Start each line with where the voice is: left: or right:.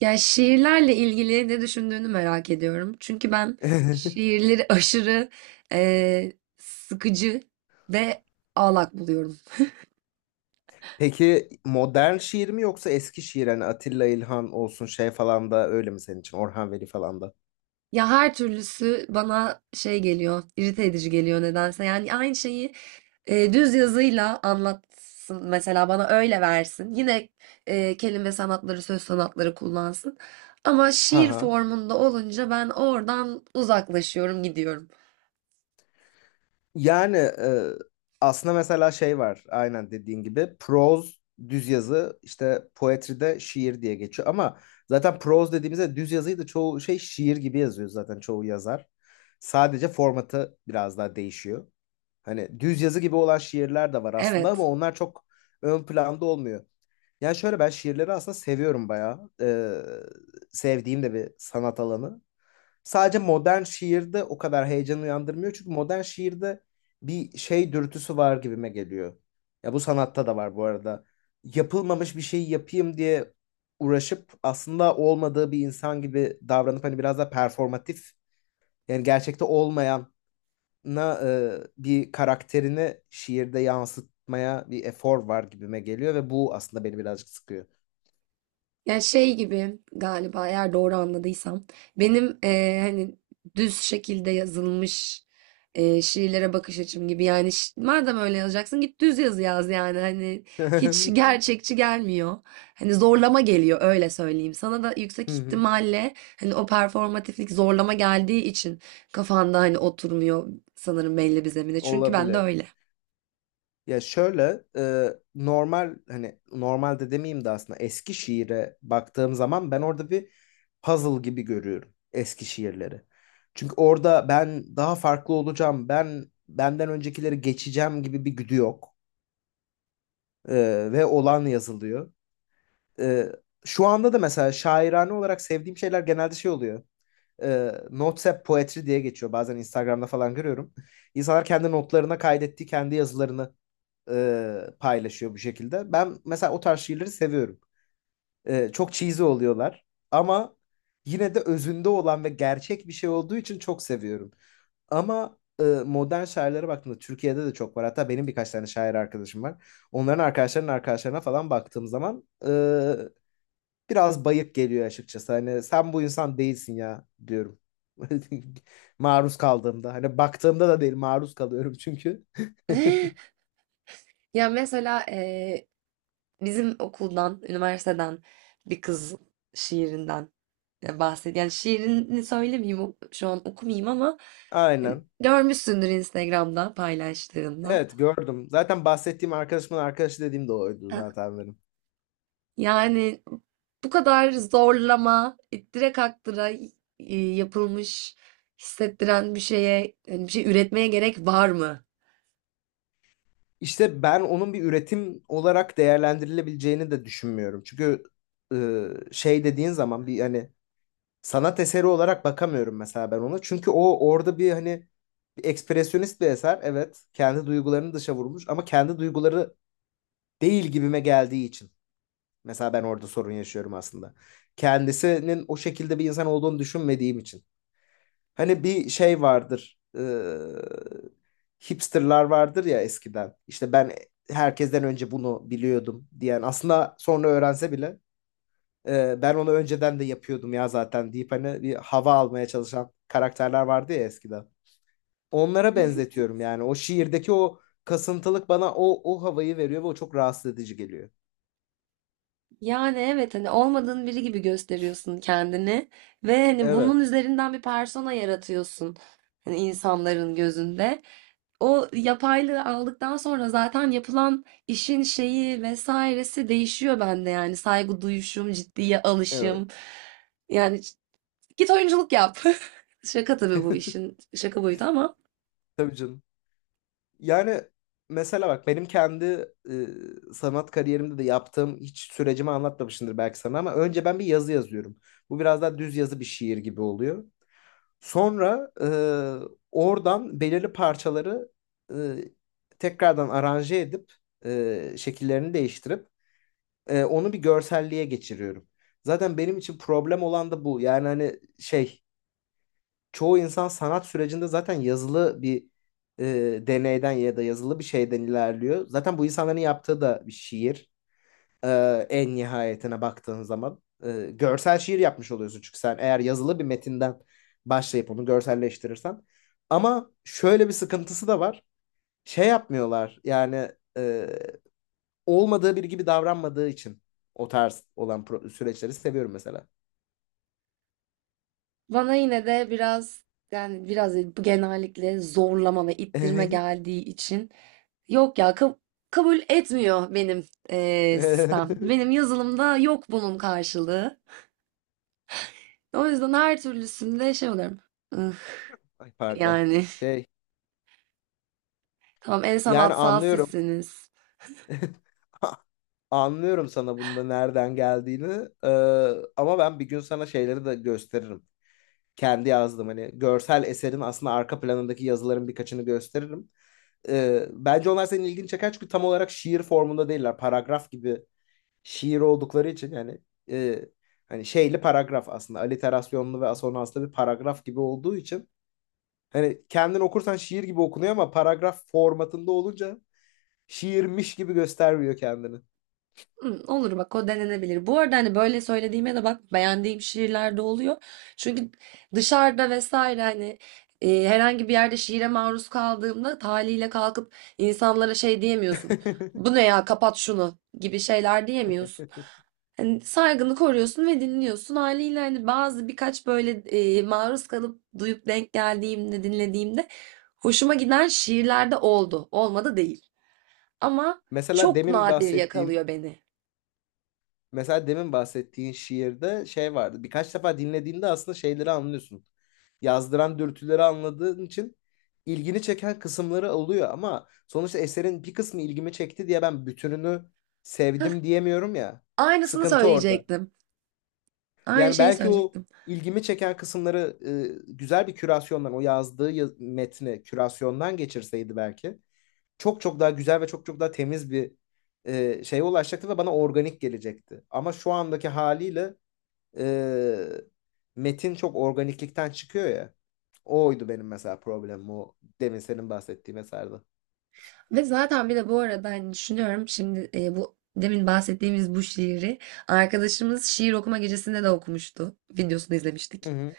right: Ya şiirlerle ilgili ne düşündüğünü merak ediyorum. Çünkü ben şiirleri aşırı sıkıcı ve ağlak buluyorum.
left: Peki modern şiir mi yoksa eski şiir hani Atilla İlhan olsun şey falan da öyle mi senin için Orhan Veli falan da?
right: Ya her türlüsü bana şey geliyor, irite edici geliyor nedense. Yani aynı şeyi düz yazıyla anlatsın mesela, bana öyle versin. Yine kelime sanatları, söz sanatları kullansın. Ama
left: Ha
right: şiir
left: ha.
right: formunda olunca ben oradan uzaklaşıyorum, gidiyorum.
left: Yani e, aslında mesela şey var aynen dediğin gibi proz düz yazı işte poetride şiir diye geçiyor ama zaten proz dediğimizde düz yazıyı da çoğu şey şiir gibi yazıyor zaten çoğu yazar. Sadece formatı biraz daha değişiyor. Hani düz yazı gibi olan şiirler de var aslında ama
right: Evet.
left: onlar çok ön planda olmuyor. Yani şöyle ben şiirleri aslında seviyorum bayağı. Sevdiğim de bir sanat alanı. Sadece modern şiirde o kadar heyecan uyandırmıyor. Çünkü modern şiirde bir şey dürtüsü var gibime geliyor. Ya bu sanatta da var bu arada. Yapılmamış bir şeyi yapayım diye uğraşıp aslında olmadığı bir insan gibi davranıp hani biraz da performatif yani gerçekte olmayana bir karakterini şiirde yansıtmaya bir efor var gibime geliyor ve bu aslında beni birazcık sıkıyor.
right: Ya şey gibi galiba, eğer doğru anladıysam benim hani düz şekilde yazılmış şiirlere bakış açım gibi. Yani madem öyle yazacaksın git düz yazı yaz yani, hani hiç
left: Hı
right: gerçekçi gelmiyor. Hani zorlama geliyor, öyle söyleyeyim. Sana da yüksek
left: hı,
right: ihtimalle hani o performatiflik zorlama geldiği için kafanda hani oturmuyor sanırım belli bir zemine. Çünkü ben de
left: olabilir.
right: öyle.
left: Ya şöyle, normal hani normalde demeyeyim de aslında eski şiire baktığım zaman ben orada bir puzzle gibi görüyorum eski şiirleri. Çünkü orada ben daha farklı olacağım, ben benden öncekileri geçeceğim gibi bir güdü yok. E, ve olan yazılıyor. E, şu anda da mesela şairane olarak sevdiğim şeyler genelde şey oluyor. E, Notes app Poetry diye geçiyor. Bazen Instagram'da falan görüyorum. İnsanlar kendi notlarına kaydettiği kendi yazılarını paylaşıyor bu şekilde. Ben mesela o tarz şiirleri seviyorum. Çok cheesy oluyorlar ama yine de özünde olan ve gerçek bir şey olduğu için çok seviyorum. Ama modern şairlere baktığımda Türkiye'de de çok var. Hatta benim birkaç tane şair arkadaşım var. Onların arkadaşlarının arkadaşlarına falan baktığım zaman biraz bayık geliyor açıkçası. Hani sen bu insan değilsin ya diyorum. Maruz kaldığımda. Hani baktığımda da değil maruz kalıyorum çünkü.
right: Ya mesela bizim okuldan, üniversiteden bir kız şiirinden bahsediyor. Yani şiirini söylemeyeyim, şu an okumayayım ama hani
left: Aynen.
right: görmüşsündür Instagram'da paylaştığında.
left: Evet gördüm. Zaten bahsettiğim arkadaşımın arkadaşı dediğim de oydu
right: Ha,
left: zaten benim.
right: yani bu kadar zorlama, ittire kaktıra yapılmış, hissettiren bir şeye, yani bir şey üretmeye gerek var mı?
left: İşte ben onun bir üretim olarak değerlendirilebileceğini de düşünmüyorum. Çünkü şey dediğin zaman bir hani sanat eseri olarak bakamıyorum mesela ben ona. Çünkü o orada bir hani bir ekspresyonist bir eser. Evet kendi duygularını dışa vurmuş ama kendi duyguları değil gibime geldiği için. Mesela ben orada sorun yaşıyorum aslında. Kendisinin o şekilde bir insan olduğunu düşünmediğim için. Hani bir şey vardır. Hipsterlar vardır ya eskiden. İşte ben herkesten önce bunu biliyordum diyen. Aslında sonra öğrense bile ben onu önceden de yapıyordum ya zaten deyip hani bir hava almaya çalışan karakterler vardı ya eskiden. Onlara benzetiyorum yani. O şiirdeki o kasıntılık bana o havayı veriyor ve o çok rahatsız edici geliyor.
right: Yani evet, hani olmadığın biri gibi gösteriyorsun kendini ve hani bunun
left: Evet.
right: üzerinden bir persona yaratıyorsun hani insanların gözünde. O yapaylığı aldıktan sonra zaten yapılan işin şeyi vesairesi değişiyor bende, yani saygı duyuşum, ciddiye
left: Evet.
right: alışım. Yani git oyunculuk yap. Şaka tabii, bu işin şaka boyutu ama.
left: Tabii canım. Yani mesela bak benim kendi sanat kariyerimde de yaptığım hiç sürecimi anlatmamışımdır belki sana ama önce ben bir yazı yazıyorum. Bu biraz daha düz yazı bir şiir gibi oluyor. Sonra oradan belirli parçaları e, tekrardan aranje edip şekillerini değiştirip onu bir görselliğe geçiriyorum. Zaten benim için problem olan da bu. Yani hani şey çoğu insan sanat sürecinde zaten yazılı bir deneyden ya da yazılı bir şeyden ilerliyor. Zaten bu insanların yaptığı da bir şiir. E, en nihayetine baktığın zaman görsel şiir yapmış oluyorsun çünkü sen eğer yazılı bir metinden başlayıp onu görselleştirirsen. Ama şöyle bir sıkıntısı da var. Şey yapmıyorlar yani e, olmadığı biri gibi davranmadığı için o tarz olan süreçleri seviyorum mesela.
right: Bana yine de biraz, yani biraz değil, bu genellikle zorlama ve ittirme geldiği için yok ya, kabul etmiyor benim sistem. Benim yazılımda yok bunun karşılığı. O yüzden her türlüsünde şey oluyorum. "Ih,
left: Ay pardon.
right: yani
left: Şey
right: tamam, en
left: yani
right: sanatsal
left: anlıyorum.
right: sizsiniz."
left: Anlıyorum sana bunda nereden geldiğini. Ama ben bir gün sana şeyleri de gösteririm. Kendi yazdım hani görsel eserin aslında arka planındaki yazıların birkaçını gösteririm. Bence onlar senin ilgini çeker çünkü tam olarak şiir formunda değiller. Paragraf gibi şiir oldukları için yani e, hani şeyli paragraf aslında aliterasyonlu ve asonanslı bir paragraf gibi olduğu için hani kendin okursan şiir gibi okunuyor ama paragraf formatında olunca şiirmiş gibi göstermiyor kendini.
right: Hmm, olur bak, o denenebilir. Bu arada hani böyle söylediğime de bak, beğendiğim şiirler de oluyor. Çünkü dışarıda vesaire, hani herhangi bir yerde şiire maruz kaldığımda taliyle kalkıp insanlara şey diyemiyorsun. Bu ne ya, kapat şunu gibi şeyler diyemiyorsun. Hani saygını koruyorsun ve dinliyorsun. Haliyle hani bazı, birkaç böyle maruz kalıp duyup denk geldiğimde, dinlediğimde hoşuma giden şiirler de oldu. Olmadı değil. Ama
left: Mesela
right: çok
left: demin
right: nadir
left: bahsettiğin
right: yakalıyor beni.
left: mesela demin bahsettiğin şiirde şey vardı. Birkaç defa dinlediğinde aslında şeyleri anlıyorsun. Yazdıran dürtüleri anladığın için ilgini çeken kısımları oluyor ama sonuçta eserin bir kısmı ilgimi çekti diye ben bütününü sevdim diyemiyorum ya.
right: Aynısını
left: Sıkıntı orada.
right: söyleyecektim. Aynı
left: Yani
right: şeyi
left: belki o
right: söyleyecektim.
left: ilgimi çeken kısımları güzel bir kürasyondan, o yazdığı metni kürasyondan geçirseydi belki. Çok çok daha güzel ve çok çok daha temiz bir şeye ulaşacaktı ve bana organik gelecekti. Ama şu andaki haliyle e, metin çok organiklikten çıkıyor ya. Oydu benim mesela problemim o demin senin bahsettiğin eserde.
right: Ve zaten bir de bu arada hani düşünüyorum şimdi, bu demin bahsettiğimiz bu şiiri arkadaşımız şiir okuma gecesinde de okumuştu. Videosunu
left: Hı
right: izlemiştik.
left: hı,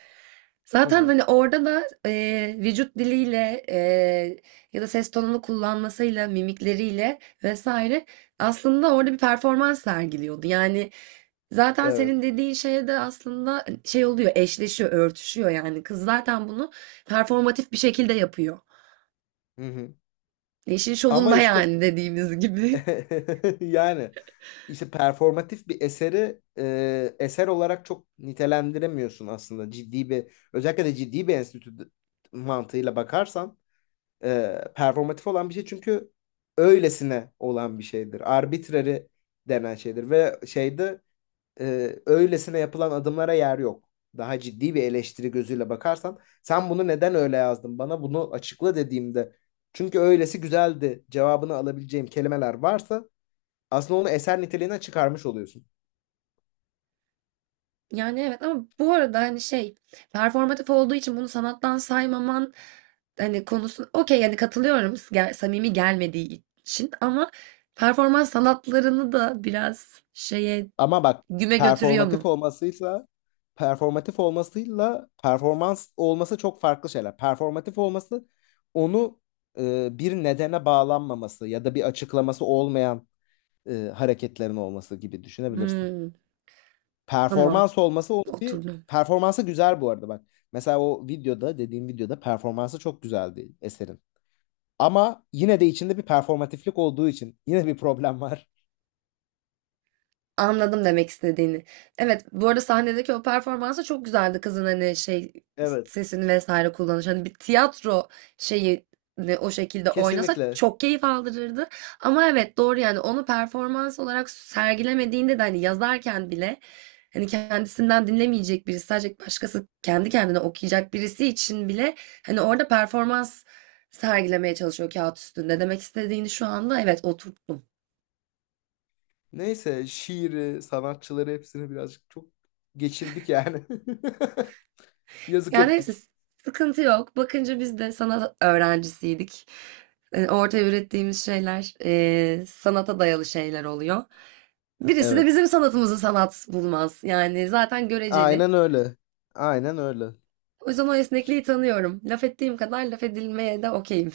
left: hı
right: Zaten
left: hı,
right: hani orada da vücut diliyle ya da ses tonunu kullanmasıyla, mimikleriyle vesaire aslında orada bir performans sergiliyordu. Yani zaten
left: evet.
right: senin dediğin şeye de aslında hani, şey oluyor, eşleşiyor, örtüşüyor yani. Kız zaten bunu performatif bir şekilde yapıyor.
left: Hı hı.
right: İşin
left: Ama
right: şovunda
left: işte
right: yani, dediğimiz gibi.
left: yani işte performatif bir eseri eser olarak çok nitelendiremiyorsun aslında ciddi bir özellikle de ciddi bir enstitü mantığıyla bakarsan performatif olan bir şey çünkü öylesine olan bir şeydir. Arbitrary denen şeydir ve şeyde öylesine yapılan adımlara yer yok. Daha ciddi bir eleştiri gözüyle bakarsan sen bunu neden öyle yazdın bana bunu açıkla dediğimde çünkü öylesi güzeldi cevabını alabileceğim kelimeler varsa aslında onu eser niteliğine çıkarmış oluyorsun.
right: Yani evet, ama bu arada hani şey, performatif olduğu için bunu sanattan saymaman hani, konusu okey, yani katılıyorum, samimi gelmediği için, ama performans sanatlarını da biraz şeye
left: Ama bak
right: güme götürüyor
left: performatif
right: mu?
left: olmasıyla performatif olmasıyla performans olması çok farklı şeyler. Performatif olması onu bir nedene bağlanmaması ya da bir açıklaması olmayan hareketlerin olması gibi düşünebilirsin.
right: Hmm, tamam,
left: Performans olması onu bir
right: oturdum.
left: performansı güzel bu arada bak. Mesela o videoda dediğim videoda performansı çok güzeldi eserin. Ama yine de içinde bir performatiflik olduğu için yine bir problem var.
right: Anladım demek istediğini. Evet, bu arada sahnedeki o performansı çok güzeldi kızın, hani şey,
left: Evet.
right: sesini vesaire kullanış. Hani bir tiyatro şeyi ne, o şekilde oynasa
left: Kesinlikle.
right: çok keyif aldırırdı. Ama evet, doğru yani, onu performans olarak sergilemediğinde de hani yazarken bile, hani kendisinden dinlemeyecek birisi, sadece başkası kendi kendine okuyacak birisi için bile hani orada performans sergilemeye çalışıyor kağıt üstünde. Demek istediğini şu anda evet oturttum.
left: Neyse şiiri, sanatçıları hepsini birazcık çok geçirdik yani. Yazık
right: Ya neyse,
left: ettik.
right: sıkıntı yok. Bakınca biz de sanat öğrencisiydik. Ortaya ürettiğimiz şeyler sanata dayalı şeyler oluyor. Birisi de
left: Evet.
right: bizim sanatımızı sanat bulmaz. Yani zaten göreceli.
left: Aynen öyle. Aynen öyle.
right: O yüzden o esnekliği tanıyorum. Laf ettiğim kadar laf edilmeye de okeyim.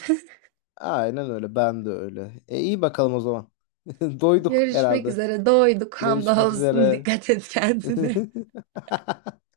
left: Aynen öyle. Ben de öyle. E iyi bakalım o zaman. Doyduk
right: Görüşmek
left: herhalde.
right: üzere. Doyduk.
left: Görüşmek
right: Hamdolsun.
left: üzere.
right: Dikkat et kendine.